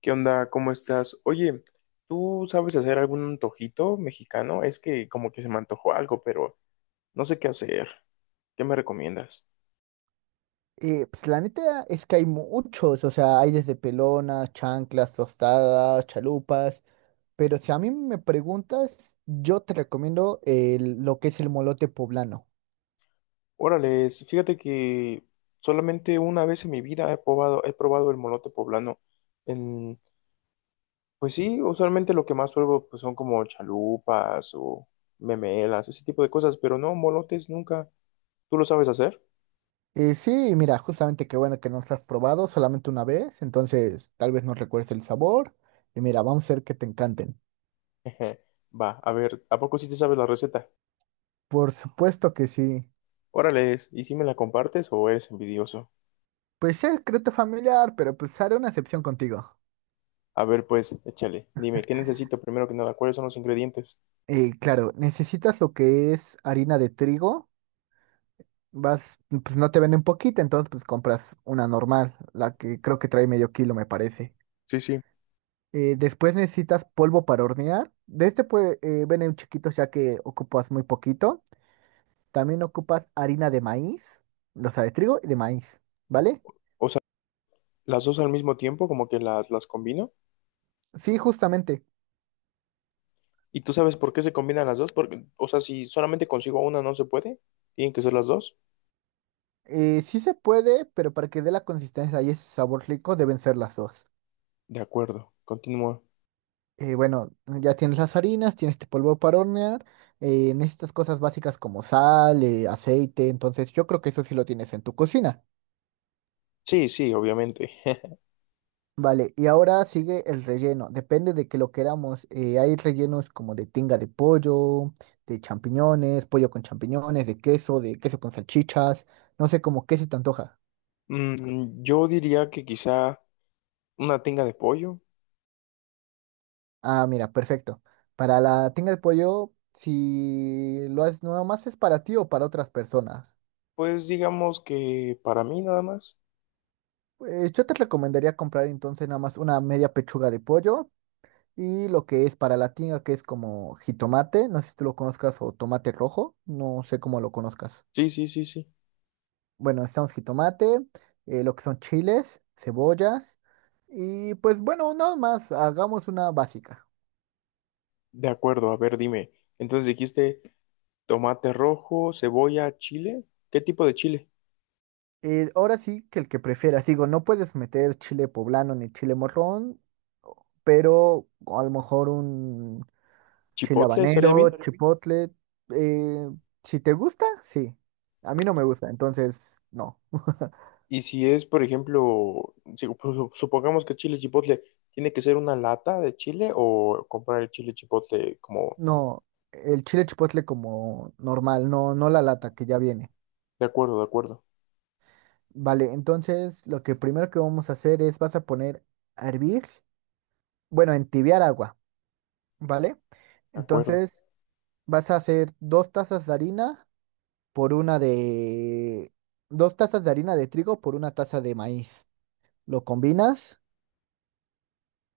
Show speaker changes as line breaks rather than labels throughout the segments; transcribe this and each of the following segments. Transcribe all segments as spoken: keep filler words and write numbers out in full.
¿Qué onda? ¿Cómo estás? Oye, ¿tú sabes hacer algún antojito mexicano? Es que como que se me antojó algo, pero no sé qué hacer. ¿Qué me recomiendas?
Eh, pues la neta es que hay muchos, o sea, hay desde pelonas, chanclas, tostadas, chalupas, pero si a mí me preguntas, yo te recomiendo el- lo que es el molote poblano.
Órale, fíjate que solamente una vez en mi vida he probado, he probado el molote poblano. En, pues sí, usualmente lo que más pruebo pues, son como chalupas o memelas, ese tipo de cosas, pero no, molotes nunca. ¿Tú lo sabes hacer?
Eh, sí, mira, justamente qué bueno que no lo has probado solamente una vez, entonces tal vez no recuerdes el sabor, y mira, vamos a ver que te encanten.
Va, a ver, ¿a poco sí te sabes la receta?
Por supuesto que sí.
Órale, ¿y si me la compartes o eres envidioso?
Pues es secreto familiar, pero pues haré una excepción contigo.
A ver, pues, échale. Dime, ¿qué necesito primero que nada? ¿Cuáles son los ingredientes?
Eh, claro, necesitas lo que es harina de trigo. Vas, pues no te venden poquita, entonces pues compras una normal, la que creo que trae medio kilo, me parece.
Sí, sí.
Eh, después necesitas polvo para hornear. De este puede, eh, venden chiquitos ya que ocupas muy poquito. También ocupas harina de maíz, o sea, de trigo y de maíz, ¿vale?
O sea, las dos al mismo tiempo, como que las, las combino.
Sí, justamente.
¿Y tú sabes por qué se combinan las dos? Porque, o sea, si solamente consigo una no se puede, tienen que ser las dos.
Eh, sí se puede, pero para que dé la consistencia y ese sabor rico deben ser las dos.
De acuerdo, continúa.
Eh, bueno, ya tienes las harinas, tienes este polvo para hornear, eh, necesitas cosas básicas como sal, eh, aceite, entonces yo creo que eso sí lo tienes en tu cocina.
Sí, sí, obviamente.
Vale, y ahora sigue el relleno, depende de que lo queramos, eh, hay rellenos como de tinga de pollo, de champiñones, pollo con champiñones, de queso, de queso con salchichas, no sé cómo qué se te antoja.
Mm, yo diría que quizá una tinga de pollo.
Ah, mira, perfecto. Para la tinga de pollo, si lo haces, nada más es para ti o para otras personas.
Pues digamos que para mí nada más.
Pues yo te recomendaría comprar entonces nada más una media pechuga de pollo y lo que es para la tinga, que es como jitomate, no sé si tú lo conozcas, o tomate rojo, no sé cómo lo conozcas.
Sí, sí, sí, sí.
Bueno, necesitamos jitomate, eh, lo que son chiles, cebollas y pues bueno, nada más, hagamos una básica.
De acuerdo, a ver, dime. Entonces dijiste tomate rojo, cebolla, chile. ¿Qué tipo de chile?
Eh, ahora sí que el que prefieras, digo, no puedes meter chile poblano ni chile morrón, pero a lo mejor un chile
Chipotle estaría
habanero,
bien.
sí, chipotle. eh, si te gusta, sí. A mí no me gusta, entonces no.
Y si es, por ejemplo, si- pues, supongamos que chile chipotle, ¿tiene que ser una lata de chile o comprar el chile chipotle como...
No, el chile chipotle como normal, no, no la lata que ya viene.
De acuerdo, de acuerdo,
Vale, entonces lo que primero que vamos a hacer es vas a poner a hervir, bueno, a entibiar agua, ¿vale?
de acuerdo.
Entonces vas a hacer dos tazas de harina por una de... Dos tazas de harina de trigo por una taza de maíz. Lo combinas.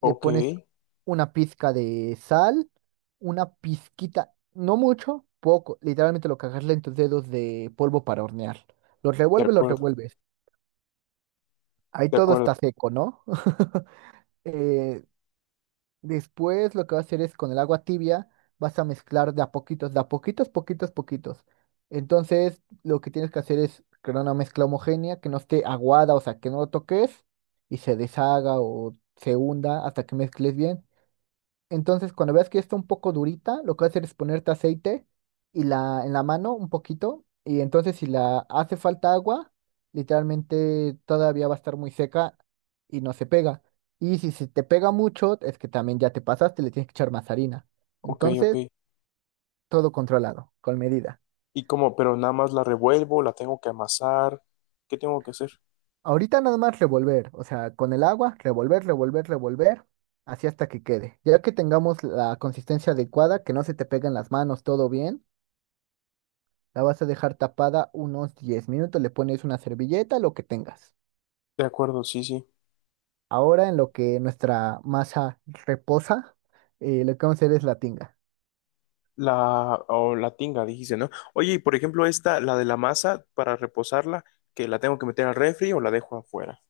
Le pones
de
una pizca de sal, una pizquita, no mucho, poco, literalmente lo que agarres en tus dedos de polvo para hornear. Los revuelves, los
acuerdo,
revuelves. Ahí
de
todo
acuerdo.
está seco, ¿no? Eh, Después lo que vas a hacer es con el agua tibia, vas a mezclar de a poquitos, de a poquitos, poquitos, poquitos. Entonces, lo que tienes que hacer es crear una mezcla homogénea que no esté aguada, o sea, que no lo toques y se deshaga o se hunda hasta que mezcles bien. Entonces, cuando veas que ya está un poco durita, lo que vas a hacer es ponerte aceite y la, en la mano un poquito. Y entonces, si la hace falta agua, literalmente todavía va a estar muy seca y no se pega. Y si se te pega mucho, es que también ya te pasaste, le tienes que echar más harina.
Ok,
Entonces,
ok.
todo controlado, con medida.
Y como, pero nada más la revuelvo, la tengo que amasar. ¿Qué tengo que hacer?
Ahorita nada más revolver, o sea, con el agua, revolver, revolver, revolver, así hasta que quede. Ya que tengamos la consistencia adecuada, que no se te peguen las manos, todo bien. La vas a dejar tapada unos diez minutos, le pones una servilleta, lo que tengas.
De acuerdo, sí, sí.
Ahora en lo que nuestra masa reposa, eh, lo que vamos a hacer es la tinga.
La, o la tinga, dijiste, ¿no? Oye, y por ejemplo, esta, la de la masa, para reposarla, que la tengo que meter al refri o la dejo afuera.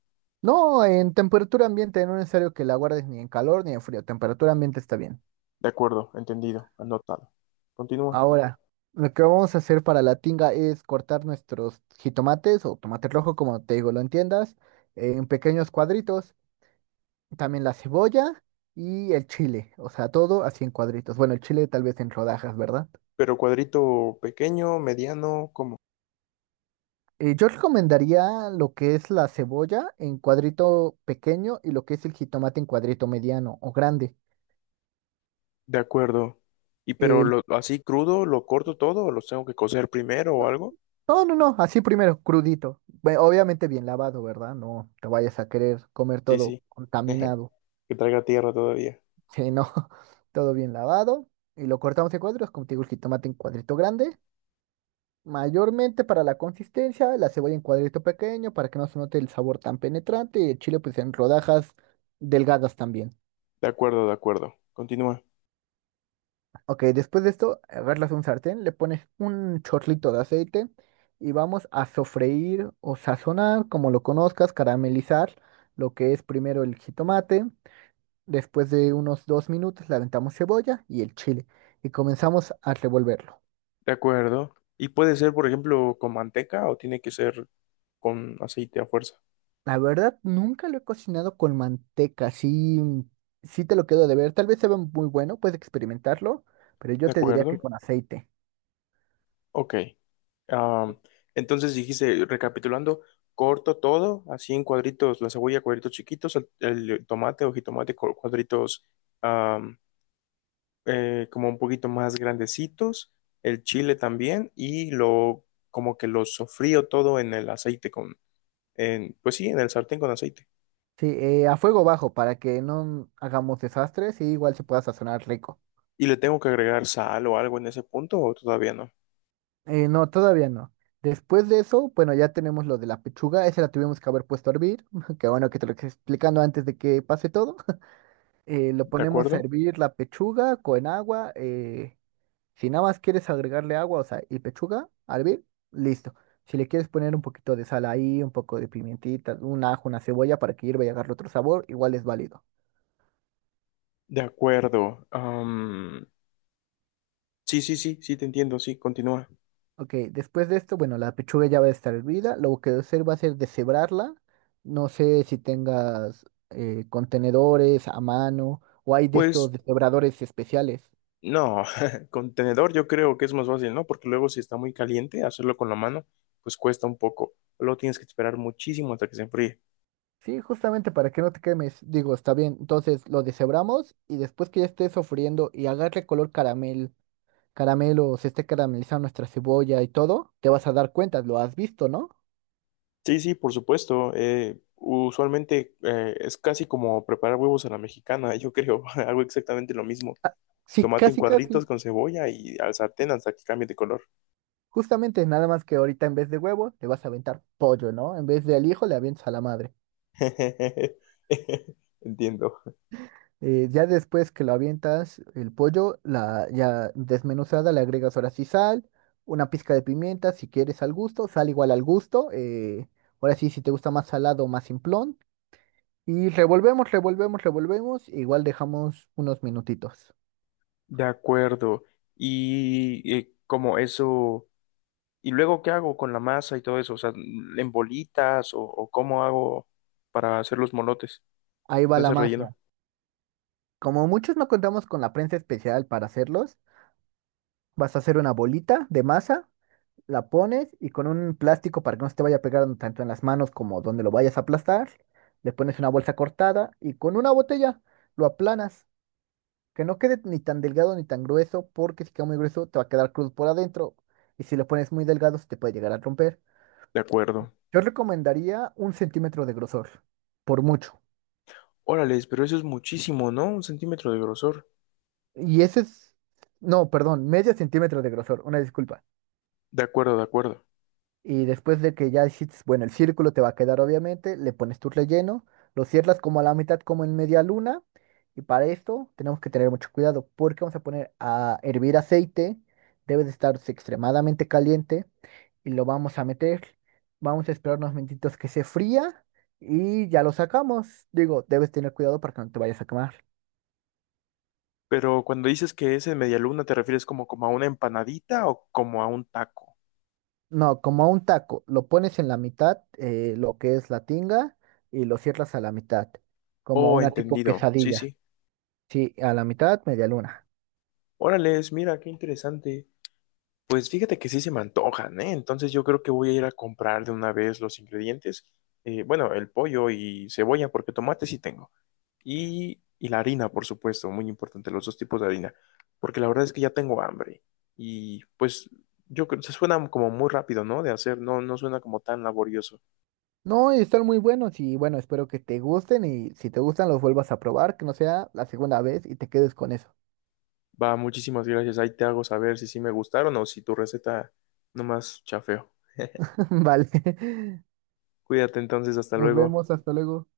No, en temperatura ambiente, no es necesario que la guardes ni en calor ni en frío, temperatura ambiente está bien.
De acuerdo, entendido, anotado. Continúa.
Ahora, lo que vamos a hacer para la tinga es cortar nuestros jitomates o tomate rojo, como te digo, lo entiendas, en pequeños cuadritos. También la cebolla y el chile, o sea, todo así en cuadritos. Bueno, el chile tal vez en rodajas, ¿verdad?
Pero cuadrito pequeño, mediano, ¿cómo?
Eh, yo recomendaría lo que es la cebolla en cuadrito pequeño y lo que es el jitomate en cuadrito mediano o grande.
De acuerdo. ¿Y pero
El-
lo, así crudo, lo corto todo o los tengo que cocer primero o
no,
algo?
no, no, no, así primero, crudito. Ve- Obviamente bien lavado, ¿verdad? No te vayas a querer comer
Sí,
todo
sí.
contaminado.
Que traiga tierra todavía.
Sí, no, todo bien lavado. Y lo cortamos en cuadros, como te digo, el jitomate en cuadrito grande. Mayormente para la consistencia, la cebolla en cuadrito pequeño para que no se note el sabor tan penetrante y el chile pues en rodajas delgadas también.
De acuerdo, de acuerdo. Continúa.
Ok, después de esto, agarras un sartén, le pones un chorlito de aceite y vamos a sofreír o sazonar, como lo conozcas, caramelizar lo que es primero el jitomate. Después de unos dos minutos le aventamos cebolla y el chile y comenzamos a revolverlo.
De acuerdo. ¿Y puede ser, por ejemplo, con manteca o tiene que ser con aceite a fuerza?
La verdad, nunca lo he cocinado con manteca, sí, sí te lo quedo de ver. Tal vez se ve muy bueno, puedes experimentarlo, pero yo
De
te diría que
acuerdo.
con aceite.
Ok. Ah, entonces dijiste, recapitulando, corto todo, así en cuadritos, la cebolla, cuadritos chiquitos, el, el tomate o jitomate, cu- cuadritos am, eh, como un poquito más grandecitos, el chile también, y lo como que lo sofrío todo en el aceite con, en, pues sí, en el sartén con aceite.
Sí, eh, a fuego bajo para que no hagamos desastres y igual se pueda sazonar rico.
Y le tengo que agregar sal o algo en ese punto, o todavía no,
Eh, no, todavía no. Después de eso, bueno, ya tenemos lo de la pechuga, esa la tuvimos que haber puesto a hervir, que bueno que te lo estoy explicando antes de que pase todo. Eh, lo
¿de
ponemos a
acuerdo?
hervir la pechuga con agua. Eh, si nada más quieres agregarle agua, o sea, y pechuga a hervir, listo. Si le quieres poner un poquito de sal ahí, un poco de pimientita, un ajo, una cebolla para que hierva y agarre otro sabor, igual es válido.
De acuerdo. Am, sí, sí, sí, sí, te entiendo, sí, continúa.
Ok, después de esto, bueno, la pechuga ya va a estar hervida. Lo que voy a hacer va a ser deshebrarla. No sé si tengas eh, contenedores a mano o hay de estos
Pues
deshebradores especiales.
no, con tenedor yo creo que es más fácil, ¿no? Porque luego si está muy caliente, hacerlo con la mano, pues cuesta un poco. Luego tienes que esperar muchísimo hasta que se enfríe.
Sí, justamente para que no te quemes. Digo, está bien. Entonces lo deshebramos y después que ya esté sofriendo y agarre color caramel, caramelo, se esté caramelizando nuestra cebolla y todo, te vas a dar cuenta, lo has visto, ¿no?
Sí, sí, por supuesto. Eh, usualmente eh, es casi como preparar huevos a la mexicana, yo creo. Hago exactamente lo mismo.
Sí,
Tomate en
casi,
cuadritos
casi.
con cebolla y al sartén hasta que cambie de color.
Justamente, nada más que ahorita en vez de huevo, le vas a aventar pollo, ¿no? En vez de al hijo, le avientas a la madre.
Entiendo.
Eh, ya después que lo avientas, el pollo, la ya desmenuzada, le agregas ahora sí sal, una pizca de pimienta, si quieres al gusto, sal igual al gusto. Eh, ahora sí, si te gusta más salado o más simplón. Y revolvemos, revolvemos, revolvemos. Igual dejamos unos minutitos.
De acuerdo. Y eh, como eso... ¿Y luego qué hago con la masa y todo eso? O sea, ¿en bolitas o, o cómo hago para hacer los molotes
Ahí va
con
la
ese
magia.
relleno?
Como muchos no contamos con la prensa especial para hacerlos, vas a hacer una bolita de masa la pones y con un plástico para que no se te vaya pegando tanto en las manos como donde lo vayas a aplastar, le pones una bolsa cortada y con una botella lo aplanas, que no quede ni tan delgado ni tan grueso, porque si queda muy grueso te va a quedar cruz por adentro y si lo pones muy delgado se te puede llegar a romper.
De acuerdo.
Yo recomendaría un centímetro de grosor, por mucho.
Órales, pero eso es muchísimo, ¿no? Un centímetro de grosor.
Y ese es, no, perdón, medio centímetro de grosor, una disculpa.
De acuerdo, de acuerdo.
Y después de que ya hiciste, bueno, el círculo te va a quedar obviamente, le pones tu relleno, lo cierras como a la mitad, como en media luna. Y para esto tenemos que tener mucho cuidado porque vamos a poner a hervir aceite, debe de estar extremadamente caliente y lo vamos a meter. Vamos a esperar unos minutitos que se fría y ya lo sacamos. Digo, debes tener cuidado para que no te vayas a quemar.
Pero cuando dices que es en media luna, ¿te refieres como, como a una empanadita o como a un taco?
No, como a un taco, lo pones en la mitad, eh, lo que es la tinga, y lo cierras a la mitad, como
Oh,
una tipo Ok.
entendido. Sí,
quesadilla.
sí.
Sí, a la mitad, media luna.
Órales, mira, qué interesante. Pues fíjate que sí se me antojan, ¿eh? Entonces yo creo que voy a ir a comprar de una vez los ingredientes. Eh, bueno, el pollo y cebolla, porque tomate sí tengo. Y, y la harina, por supuesto, muy importante, los dos tipos de harina, porque la verdad es que ya tengo hambre. Y pues yo creo se suena como muy rápido, ¿no? De hacer, no, no suena como tan laborioso.
No, y están muy buenos y bueno, espero que te gusten y si te gustan los vuelvas a probar, que no sea la segunda vez y te quedes con eso.
Va, muchísimas gracias. Ahí te hago saber si sí me gustaron o si tu receta nomás chafeo.
Vale.
Cuídate entonces, hasta
Nos
luego.
vemos, hasta luego.